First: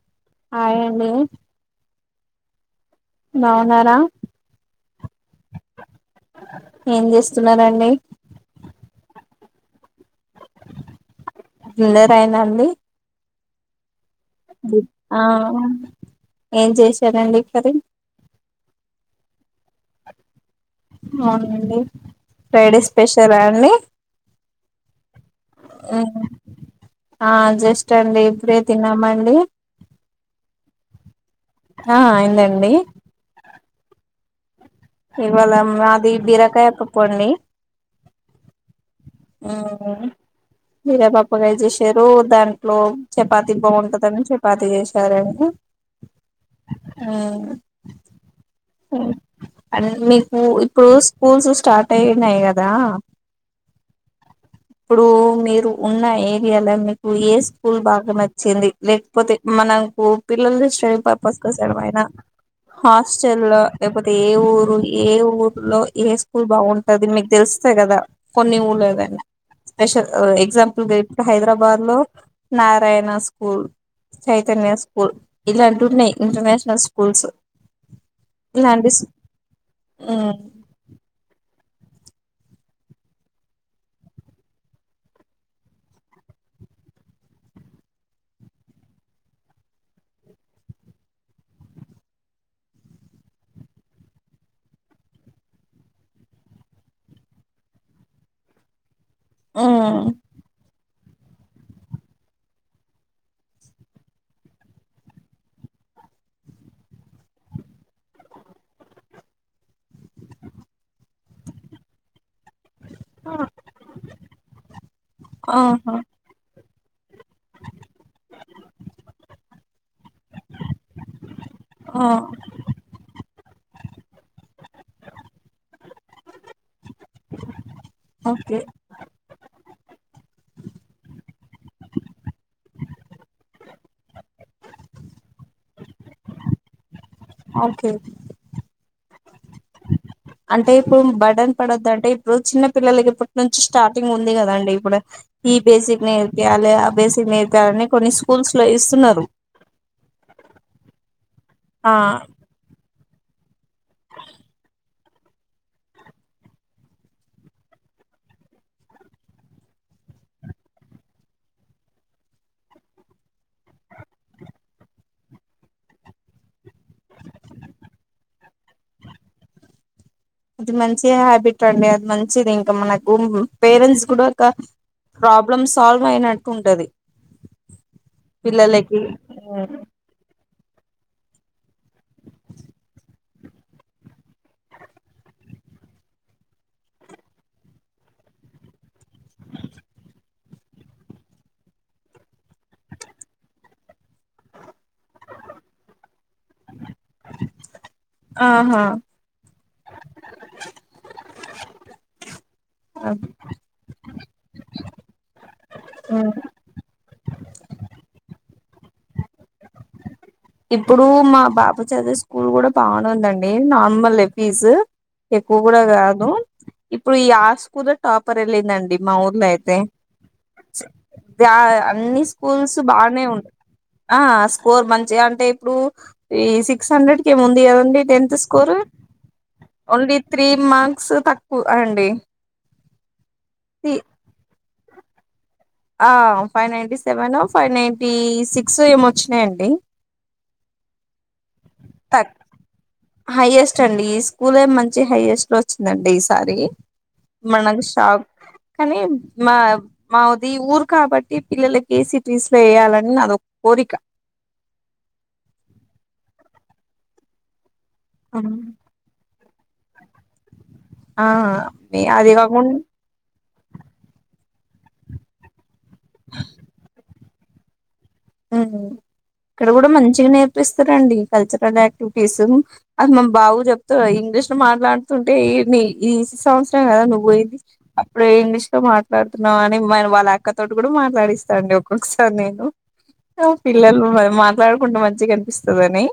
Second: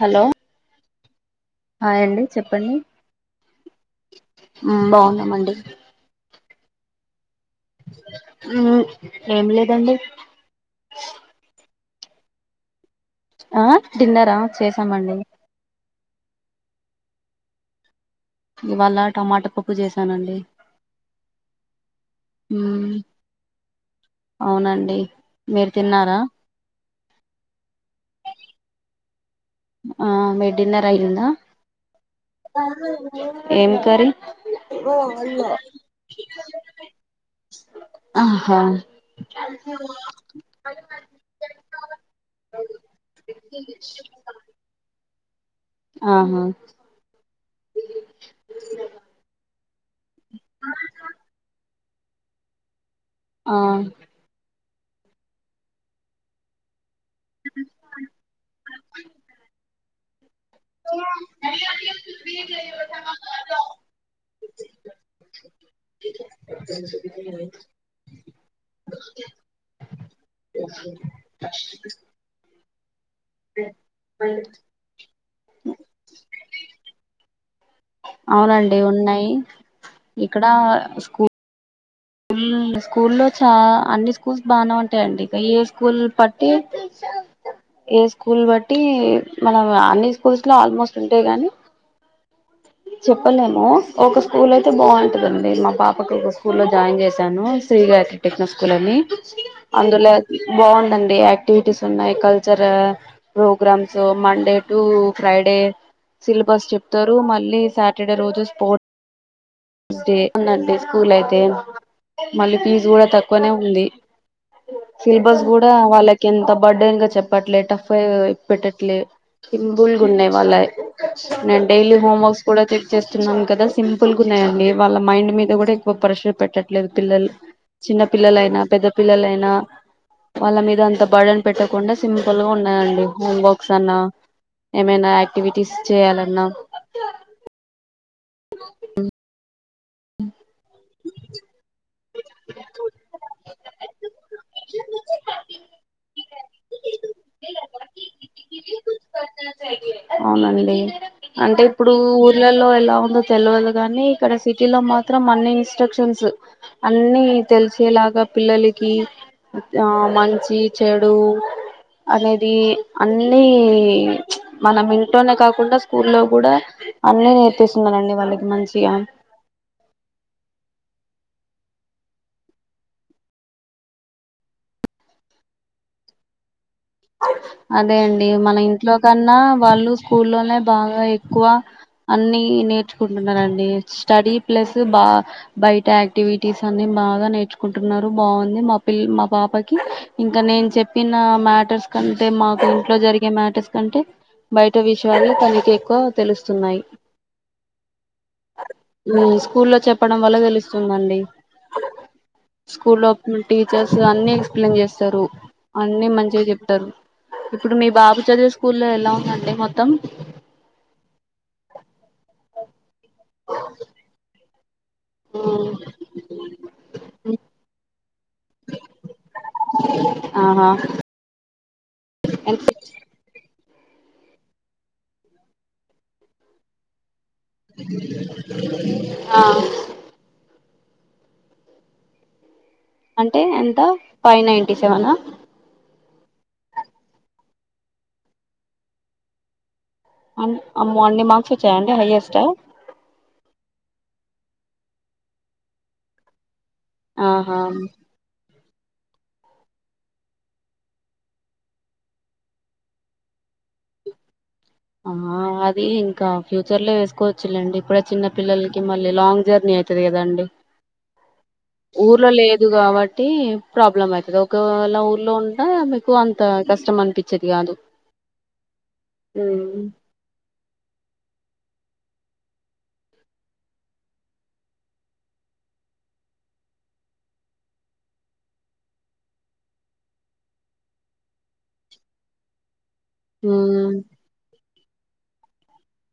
Hello hi ఆండీ hi ఆండీ చెప్పండి బావున్నారా బాగున్నామండి ఏం చేస్తున్నారండి, ఉహు ఏం లేదండి, దిన్న రయినాండి అ డిన్నర ఆ ఏం చేశారండి కర్రీ ఇవాళ టమాటా పప్పు చేసానండి అవునండి ఫ్రైడే మ్మ్ స్పెషల అండి అవునండి మీరు తిన్నారా ఉహ్ ఆ జస్ట్ అండి ఇప్పుడే తిన్నామండి ఆ మీ డిన్నర్ అయిందా ఆ అయిందండి ఏం కర్రి ఇవాళ మాది బీరకాయ పప్పు అండి ఆహా ఊ ఉ వీరేపపకాయ్ చేసారు దాంట్లో చపాతి బావుంటదని చెప్ పాతి చేశారన్ని ఆహ ఊ హు అన్న్ మీకు ఇప్పుడు స్కూల్స్ స్టార్ట్ అయినాయి గదా ఆ ఇప్పుడు మీరు ఉన్న ఏరియాల మీ ఉ ఏ స్కూల్ బాగా నచ్చింది లేక్పోతే మనకు పిల్లల్దిస్ స్టడి పర్పస్ కోసమైనా హాస్టల్ లేకపోతే ఏ ఊ గు ఏ ఊర్లో ఏ స్కూల్ బాగుంటది మీకు దెలుస్తే గదా కొన్ని ఊర్ళ ఏదైనా స్పెష అ ఎగ్జాంపుల్ గ ఇప్ హైదరాబాద్ లో నారాయణ స్కూల్ చైతన్య స్కూల్ ఇలాంటున్నయ్ ఇంటర్నేషనల్ స్కూల్స్ అవునండి ఇలాంటి స్ ఉన్నాయి మ్మ్ ఇక్కడ స్కూ ఉమ్మ్ స్కూల్ లో చా అన్ని స్కూల్స్ బానే ఉంటాయండి ఇక ఏ స్కూల్ పట్టి ఏ స్కూల్ బట్టి మనం అన్ని స్కూల్స్ లో ఆల్మోస్ట్ ఉంటయి గాని చెప్పలేము ఒక స్కూల్ అయితే బావుంటదండి మా పాపకు ఒక స్కూల్ లో జాయిన్ చేశాను శ్రీగాయిత్రి టెక్నో స్కూల్ అని మ్మ్ అందులో బావుందండి యాక్టివిటీస్ ఉన్నాయ్ cultural programmes Monday to Friday syllabus చెప్తారు మళ్ ళ్ళి సాటర్డ రోజు స్పోర్ట్ ఉస్ డే ఉందండి స్కూల్ అయితే మళ్ళీ ఫీజు గూడా తక్కువనే ఉంది సిలబస్ గూడా ఆహా వాళ్ళక్ కెంత బర్డేన్గా చెప్పట్లే టఫ్ఫ ఇ పెట్టట్లే సింపుల్ గున్నయ్ వాళ్ళయ్ నేన్ డైలీ ఆ హోమ్వర్క్స్ కూడా చెక్ చేస్తున్నాం కదా సింపుల్ గున్నాయండి వాళ్ళ మైండ్ మీద కూడా ఎక్కువ ప్రెషర్ పెట్టట్లేదు పిల్లల్ చిన్న ఓకే పిల్లలైనా పెద్దప్ పిల్లలయినా వాళ్ళ మీద అంత బడన్ పెట్టకుండా సింపుల్ గున్నాయండి హోంవర్క్స్ అన్నా ఏమైనా యాక్టివిటీస్ చేయాలన్నా ఆల్ కే ఉం అంటే ఇప్పుడు బర్డన్ పడొద్దంటే ఇప్పుడు చిన్న పిల్లలకిప్పటి నుంచి స్టార్టింగ్ ఉంది కదాండి ఇప్పుడు ఈ బేసిక్ నేర్పియాలె ఆ బేసిక్ నేర్పేయాలని కొన్ని స్కూల్స్ లో ఇస్తున్నారు అవునండి అంటే ఇప్పుడు ఆ ఉర్ ఇల్లల్లో ఎలా ఉందో తెల్వదు గాని ఇక్కడ సిటీలో మాత్రం అన్ని ఇన్స్ట్రక్షన్స్ అన్ని తెలిసేలాగా పిల్లలకి ఆ మంచి చెడు అనేది అన్ని మనం ఇంట్లోనే కాకుండా స్కూల్లో కూడా అన్ని నేర్పిస్తున్నారండి వాళ్ళకి మంచిగా అది మంచి హ్యాబిట్ అండి అది మంచిది ఇంకా మనకు పేరెంట్స్ కూడా ఒక ప్రాబ్లమ్ సాల్వ్ అయినట్టు ఉంటది అదే అండి మన ఇంట్లో పిల్లలకి కన్నా వాళ్ళు స్కూల్లోనే బాగా ఎక్కువ అన్ని నేర్చుకుంటున్నరండి స్టడీ ప్లస్ బా బయట యాక్టివిటీస్ అన్ని బాగా నేర్చుకుంటున్నారు బాగుంది మా పి మా పాపకి ఇంకా నేను చెప్పిన మ్యాటర్స్ అంటే మాకు ఇంట్లో జరిగే మ్యాటర్స్ కంటే బయట విషయాలు తనకి ఎక్కువ తెలుస్తున్నాయి ఆహా ఉమ్ స్కూల్లో చెప్పడం వల్ల తెలుస్తుందండి స్కూల్ లో టీచర్స్ అన్ని ఎక్స్ప్లెయిన్ చేస్తారు అన్ని మంచిగా చెప్తా రు ఇప్పుడు మీ బాబు చదివే స్కూల్లో ఎలా ఉందండి మొత్తం ఇప్పుడు మా బాబు చదివవి స్కూల్ కూడా బాగునుందండి నార్మల్ ఫీజు ఎక్కువ కూడా కాదు ఇప్పుడు ఈ ఆ స్కూలు టాపర్ వెళ్ళిందండి మా ఊర్లో అయితే ఆహా అన్ని ఎంత స్కూల్స్ బాగానే ఉన్ ఆ స్కోర్ మంచిగా అంటే ఇప్పుడు ఈ సిక్స్ హండ్రెడ్ కే ఏముంది కదండి టెన్త్ స్కోర్ ఆ ఓన్లీ త్రీ మార్క్స్ తక్కువ అండి అంటే ఎంత ఫైవ్ నైన్టీ సెవెనా ఆ five ninety seven five ninety six ఏమో వచ్చినాయండి అ అమ్మో అన్ని మార్క్స్ వచ్చాయండి తక్ హైయెస్ట్ హైయెస్ట్ అండి ఈ స్కూలే మంచి హైయెస్ట్ లో వచ్చిందండి ఈసారి ఆహా మ నాకు షాక్ కానీ మా మాది ఊరు కాబట్టి పిల్లలకి సిటీస్ లో వేయాలని నాది ఒక కోరిక ఆ అది ఇంకా ఫ్యూచర్ లో వేసుకోవచ్చులేండి ఇప్పుడే చిన్న పిల్లలకి మళ్ళ లాంగ్ జర్నీ అవుతది కదండి ఆ ఊర్లో అది లేదు కాకుండా కాబట్టి ప్రాబ్లం అవుతది ఒకవేళ ఊర్లో ఉంట మీకు అంత కష్టం అనిపించేది కాదు ఇక్కడ ఉమ్ కూడా మంచిగా నేర్పిస్తారండి కల్చరల్ యాక్టివిటీస్ అది మన బాబు చెప్తా ఇంగ్లీష్ లో మాట్లాడుతుంటే ఈ సంవత్సరమే కదా నువ్వు పోయింది అప్పుడే ఇంగ్లీష్ లో మాట్లాడుతున్నావు అని మ వాళ్ళ అక్కతోటి కూడా మాట్లాడిస్తాంటి ఒక్కొక్కసారి నేను ఉమ్ పిల్లలు మాట్లాడుకుంటే మంచిగా అనిపిస్తుందని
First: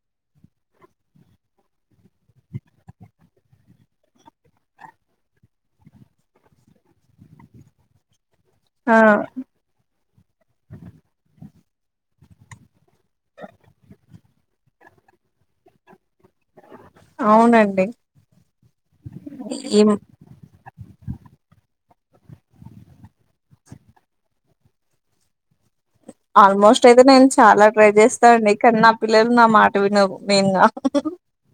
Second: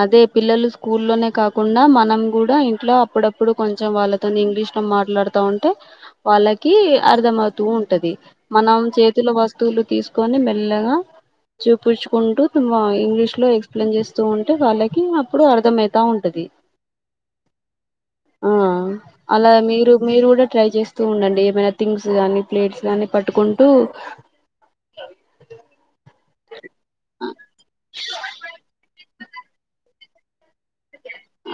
అదే పిల్లలు స్కూల్లోనే కాకుండా మనం కూడా ఇంట్లో అప్పుడప్పుడు కొంచెం వాళ్ళ తోని ఇంగ్లీష్ లో మాట్లాడుతా ఉంటే వాళ్ళకి అర్థమవుతూ ఉంటది మనం ఆ చేతులో వ స్తువులు తీసుకొని మెల్లగా చూపించుకుంటూ ఇంగ్లీష్ లో ఎక్స్ప్లెయిన్ చేస్తూ ఉంటె వాళ్ళకి అప్పుడు అర్థమవుతా ఉంట ది అవునండి ఆ అలా ఈ మీరు మీరు కూడా ట్రై చేస్త స్తూ ఉండండి ఏమైనా థింగ్స్ గానీ ప్లేట్స్ గానీ పట్టుకుంటూ ఆల్మోస్ట్ అయితే నేను చాలా ట్రై చేస్తాను అండి కానీ నా పిల్లలు నా మాట వినరు మెయిన్ గా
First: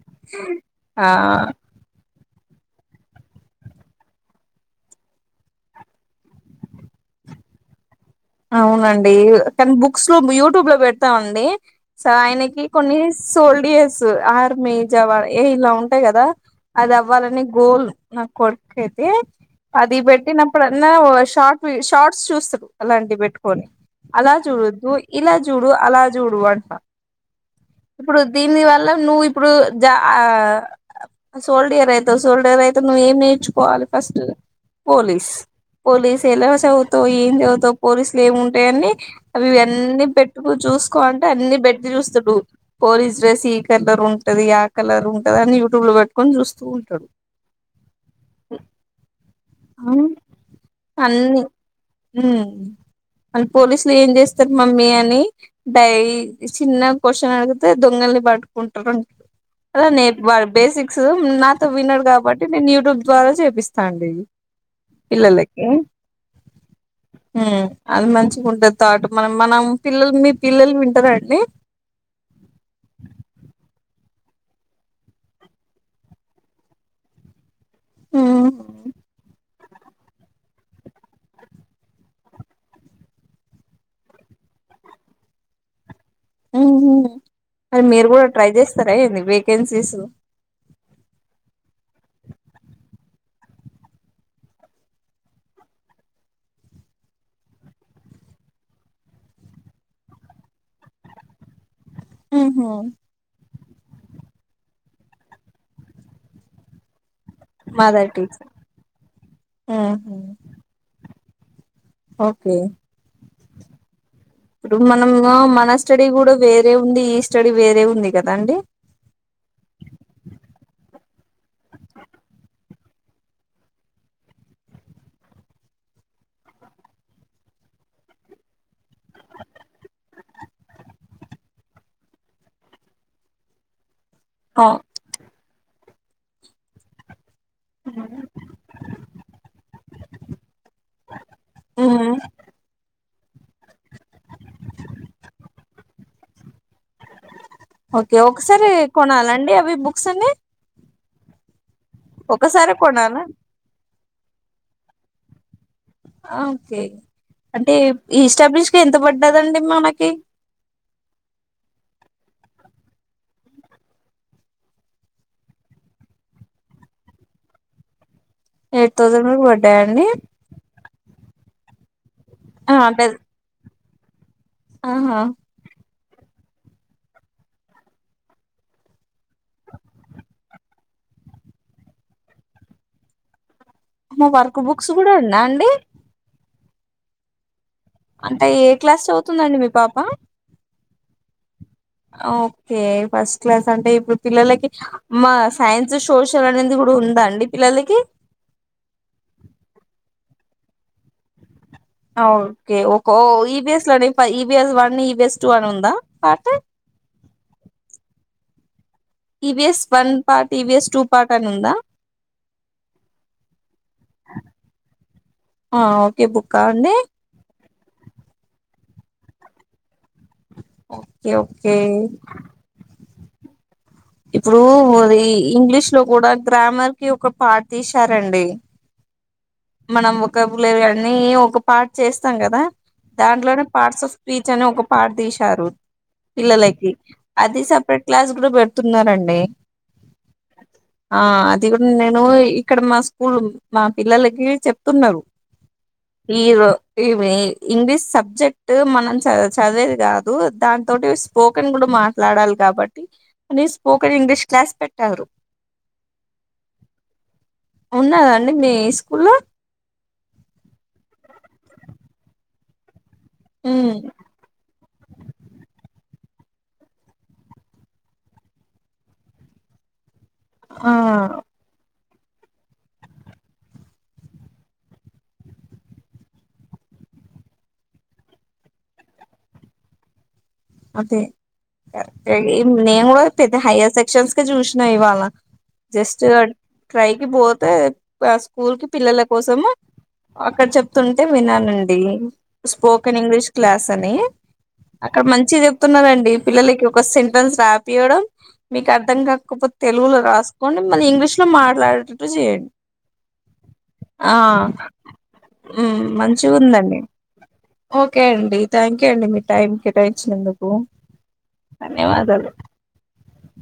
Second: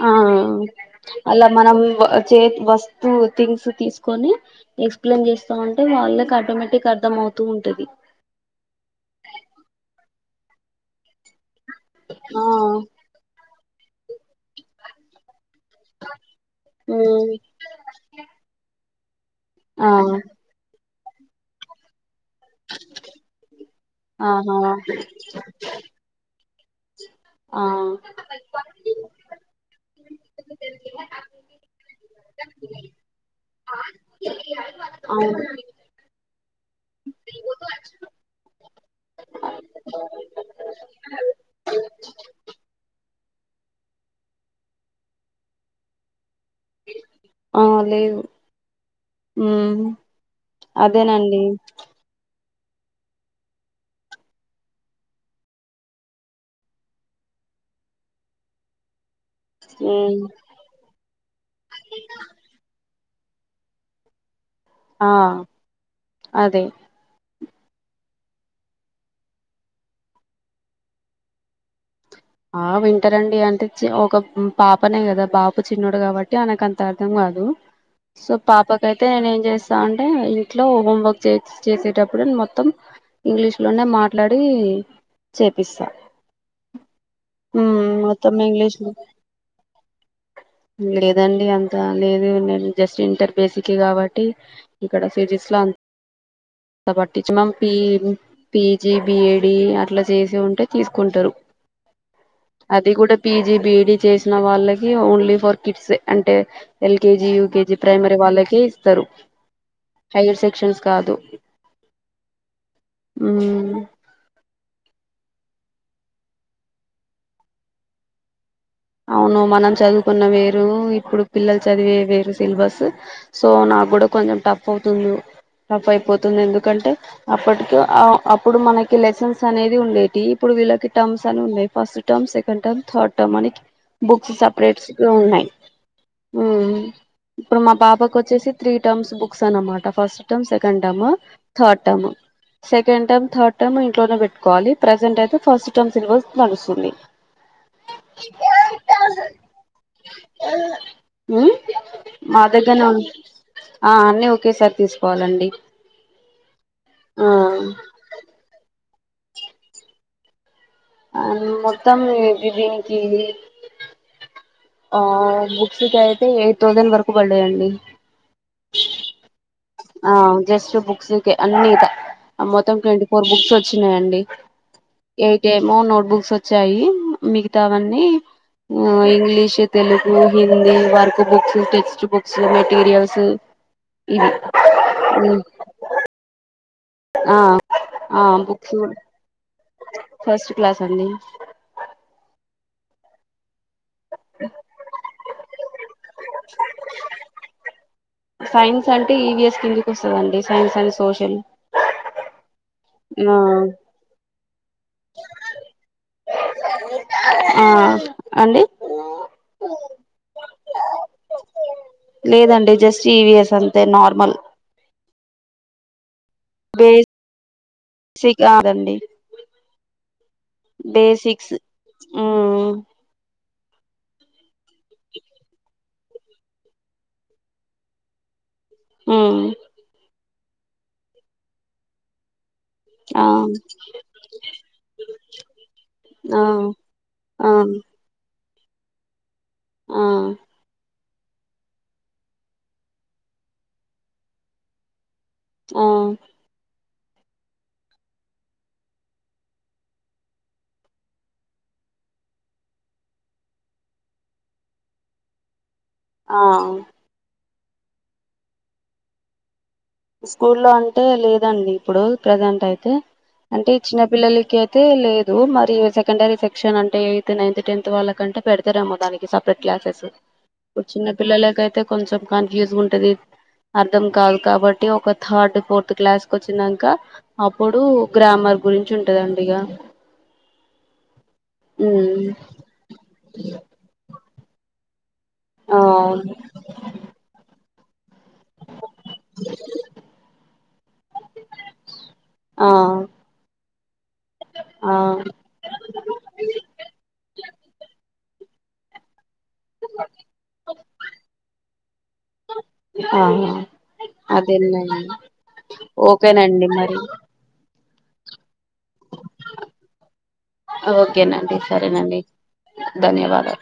ఆ ఆ అలా మనం చే వస్తు థింగ్స్ తీసుకొని ఎక్స్ప్లెయిన్ చేస్తా ఉంటే వాళ్ళకి ఆటోమేటిక్గా అర్థం అవుతూ ఉంటది అవునండి. కానీ బుక్స్ లో యూట్యూబ్ లో పెడతామండి సో ఆ ఆయనకి కొన్ని సోల్డియర్స్ ఆర్మి జవాన్ ఏ ఇలా ఉం టాయి. కదా అది ఉమ్ అవ్వాలని గోల్ నాకు కొడుకు అయితే ఆ అది పెట్టిన అప్పుడన్నా షార్ట్ వి షార్ట్స్ చూస్తాడు అలాంటివి పెట్టుకొని అలా ఆహా చూడద్దు ఇలా చూడు అలా చూడు అంట ఆ ఇప్పుడు దీని వల్ల నువ్వు ఇప్పుడు జ ఆ సోల్డియర్ అయితావు సోల్డియర్ అయితే నువ్వు ఏం నేర్చుకోవాలి. ఫస్ట్ పోలీస్ అవును పోలీసు ఎలా చదువుతా ఏం చదువుతావు పోలీసులు ఏమి ఉంటాయి. అన్నీ అవి ఇవన్నీ పెట్టుకో చూసుకో అంటే అన్ని పెట్టి చూస్తాడు పోలీస్ డ్రెస్ ఈ కలర్ ఉంటది. ఆ కలర్ ఉంటది. అని యూట్యూబ్ లో పెట్ పెట్టుకోని చూస్తూ ఉంటాడు. ఉ అదేనండి. హ అని పోలీసులు ఏం చేస్తారు మమ్మీ అని ఈ చిన్న కొషైన్ అడిగితే దొంగల్ని పట్టుకుంటారు. అంటుండు అలా నే ఉమ్ బేసిక్స్ నాతో వినడు కాబట్టి నేను యూట్యూబ్ ద్వారా చెప్పిస్తాండేది. ఆ అదే అది మంచిగా ఉంటది థాట్ మనం మనం పిల్లలు మీ పిల్లలు వింటారా అండి. ఆ వింటారండి. అంటే ఒక పాపనే కదా బాబు చిన్నోడు కాబట్టి ఆయనకు అంత అర్ధం కాదు. సో పాపకైతే నేను ఏం చేస్ తా అంటే ఇంట్లో హోంవర్క్ చేసేటప్పుడు మొత్తం ఇంగ్లీష్ లోనే మాట్లాడి చేపిస్తా. ఆహా అది మ్మ్ మీరు కూడా మొత్తం ట్రై ఇంగ్లీష్ చేస్తారా ఏంది. వేకెన్సీస్ లేదండి. అంత లేదు. నేను జస్ట్ ఇంటర్ బేసికే కాబట్టి ఇక్కడ సీరీస్ లో అంత పట్టించి మంపీ [unintelligible] పీజీ బిఈడీ అట్ల చేసి ఉంటే తీసుకుంటారు. ఉహు అది కూడా పీజీ బిఈడీ చేసిన వాళ్ళకి ఓన్లీ ఫర్ కిడ్సే అంటే LKG U KG mother primary teacher వాళ్ళకే ఇస్తారు. ఉహు హైయర్ సెక్షన్స్ కి కాదు ఓకే మ్మ్ ఇప్పుడు మనము మన స్టడీ కూడా వేరే ఉంది. ఈ స్టడీ వేరే ఉంది. కదా అండి. అవును మనం చదువుకున్నవి వేరు ఇప్పుడు పిల్లలు చదివేవి వేరు సిలబస్ సో నాకు కూడా కొంచెం టఫ్ అవుతుంది. టఫ్ అయిపోతుంది. ఎందుకంటే అప్పటికి అ అప్పుడు మనకి లెసన్స్ అనేది ఉండేటివి. ఇప్పుడు వీళ్ళకి టర్మ్స్ అని ఉన్నాయి. First term second, term third term, అనికి బుక్స్ ఉమ్ సపరేట్స్ ఉన్నాయి. అ ఇప్పుడు మా పాపకు వచ్చేసి త్రీ టర్మ్స్ బుక్స్ అన్నమాట first term, second term, third term, second term, third term, ఇంట్లోనే పెట్టుకోవాలి. ప్రజెంట్ అయితే ఫస్ట్ టర్మ్, సిలబస్ నడుస్తుంది. ఓకే ఒకసారి కొనాల అండి. అవి బుక్స్ అన్ని ము ఒకసారి మాదగ్గర్నె కొనాలా ఆ అన్నిీ ఒకేసారి తీసుకోవాలండి. ఓకే ఆ అంటే ఈ ఇస్టాబ్లిష్ కి ఎంత పడ్డాదండి. మనకి ఆ మొత్తం ఇది దీనికి ఆ బుక్స్ కి అయితే ఎయిత్ థౌజండ్ వరకు పడ్డయండీ. ఎయిత్ తౌసండ్ వరకి వడ్ ఆ జస్ట్ బుక్స్కె అన్ని ఇక మొత్తం అంటే ట్వంటీఫోర్, బుక్స్ వచ్చినాయంండి. ఆహా. ఏమో నోట్బుక్స్ వచ్చాయి, మిగతా వన్నీ ఉ English, Telugu, Hindi, work books, text books, materials హ్ కు బుక్స్ కూడా ఉందాండి. ఆ ఆ అంటే ఏ బుక్స్ క్లాస్ చదువుతుందండి మీ పాప? ఫస్ట్ క్లాస్ అండి. ఓకే ఫస్ట్ క్లాస్ అంటే ఇప్పుడు పిల్లలకి మాస్ సైన్స్, సోషల్ అనింది కూడా ఉందా అండి పిల్లలకి. సైన్స్ అంటే ఈవీఎస్ కిందికి వస్తదండి సైన్స్ అన్డ్ సోషల్. ఆ ఓకే ఓకొ ఆ ఈవిఎస్ లోనె ఈవిఎస్ వన్ ఈవిఎస్ టూ అని ఉందా కాతే ఆ అండి. EVS one part, EVS two part అని ఉందా. లేదండి జస్ట్ ఈవిఎస్ అంతే నార్మల్. ఆ ఓకే బుక్ బే సిక్ కాదండి. ఓకే బేసిక్స్ ఓకే ఆ. ఇప్పుడు అది ఇంగ్లీష్ లో కూడా గ్రామర్ కి ఒక పార్ట్ తీశారండి. హ్. మనం వొకబ్లరి అని ఒక పార్ట్ చేస్తాం కదా. ఆ దాంట్లోనే పార్ట్స్ ఆఫ్ స్పీచ్ అని ఒక పార్ట్ తీశారు. ఆ పిల్లలకి ఆ అది సపరేట్ క్లాస్ కూడా పెడుతున్నారండి. ఆ. ఆ అది కూడా నేను ఇక్కడ మా స్కూల్ మా పిల్లలకి చెప్తున్నరు. ఆ ఈరో ఇవి ఇంగ్లీష్ సబ్జెక్ట్ మనం చ చదివేది కాదు దాని తోటి స్పోకెన్ కూడా మాట్లాడాలి కాబట్టి అని స్పోకన్ ఇంగ్లీష్ క్లాస్ పెట్టారు. ఆ. ఉన్నాదండి మీ స్కూల్లో? స్కూల్లో అంటే లేదండి ఇప్పుడు ప్రజెంట్ అయితే అంటే ఉమ్ చిన్న పిల్లలకి అ యితే లేదు మరి సెకండరీ సెక్షన్ అంటే ఎయిత్, నైన్త్, టెన్త్ వాళ్ళకంటే పెడతరేమో దానికి స పరేట్ క్లాసెస్. ఇప్పుడు ఆ చిన్న పిల్లలకైతే కొంచెం కన్ఫ్యూజ్ ఉంటది, అర్థం కాదు కాబ అంటే ఒక థర్డ్, ఫోర్త్ క్లాస్ కు వచ్చినంకా అప్పుడు గ్రామర్ గురించి ఉంటదండి ఇగ. అదే ఉమ్ నేను కూడా పెద్ద హయ్యర్ సెక్షన్స్కే చూశినా ఇవ్వాళ. ఆ జస్ట్ ట్రైకి పోతే ఆ స్కూల్ కి పిల్లల కోసము అక్కడ చెప్తుంటే విన్నానండి స్పోకెన్ ఆ ఇంగ్లీష్ క్లాస్ అని అక్కడ మం చిగ చెప్తున్నరండి పిల్లలకి ఒక సెంటెన్స్ రాపీయడం, మీకు అర్థం కాకపో తెలుగులో రాసుకోండి మళ్ళీ ఇంగ్లీష్ లో మాట్లాడేటట్టు చేయ్యండి. ఆ ఆ ఆ అదేనండి హ్మ్ ఓకేనండి మరి మంచిగుందండి. ఓకే అండి థ్యాంక్యూ అండి, మీ టైమ్ కేటాయించినందుకు. ఓకేనండి సరేనండి ధన్యవాదాలు ధన్యవాదాలు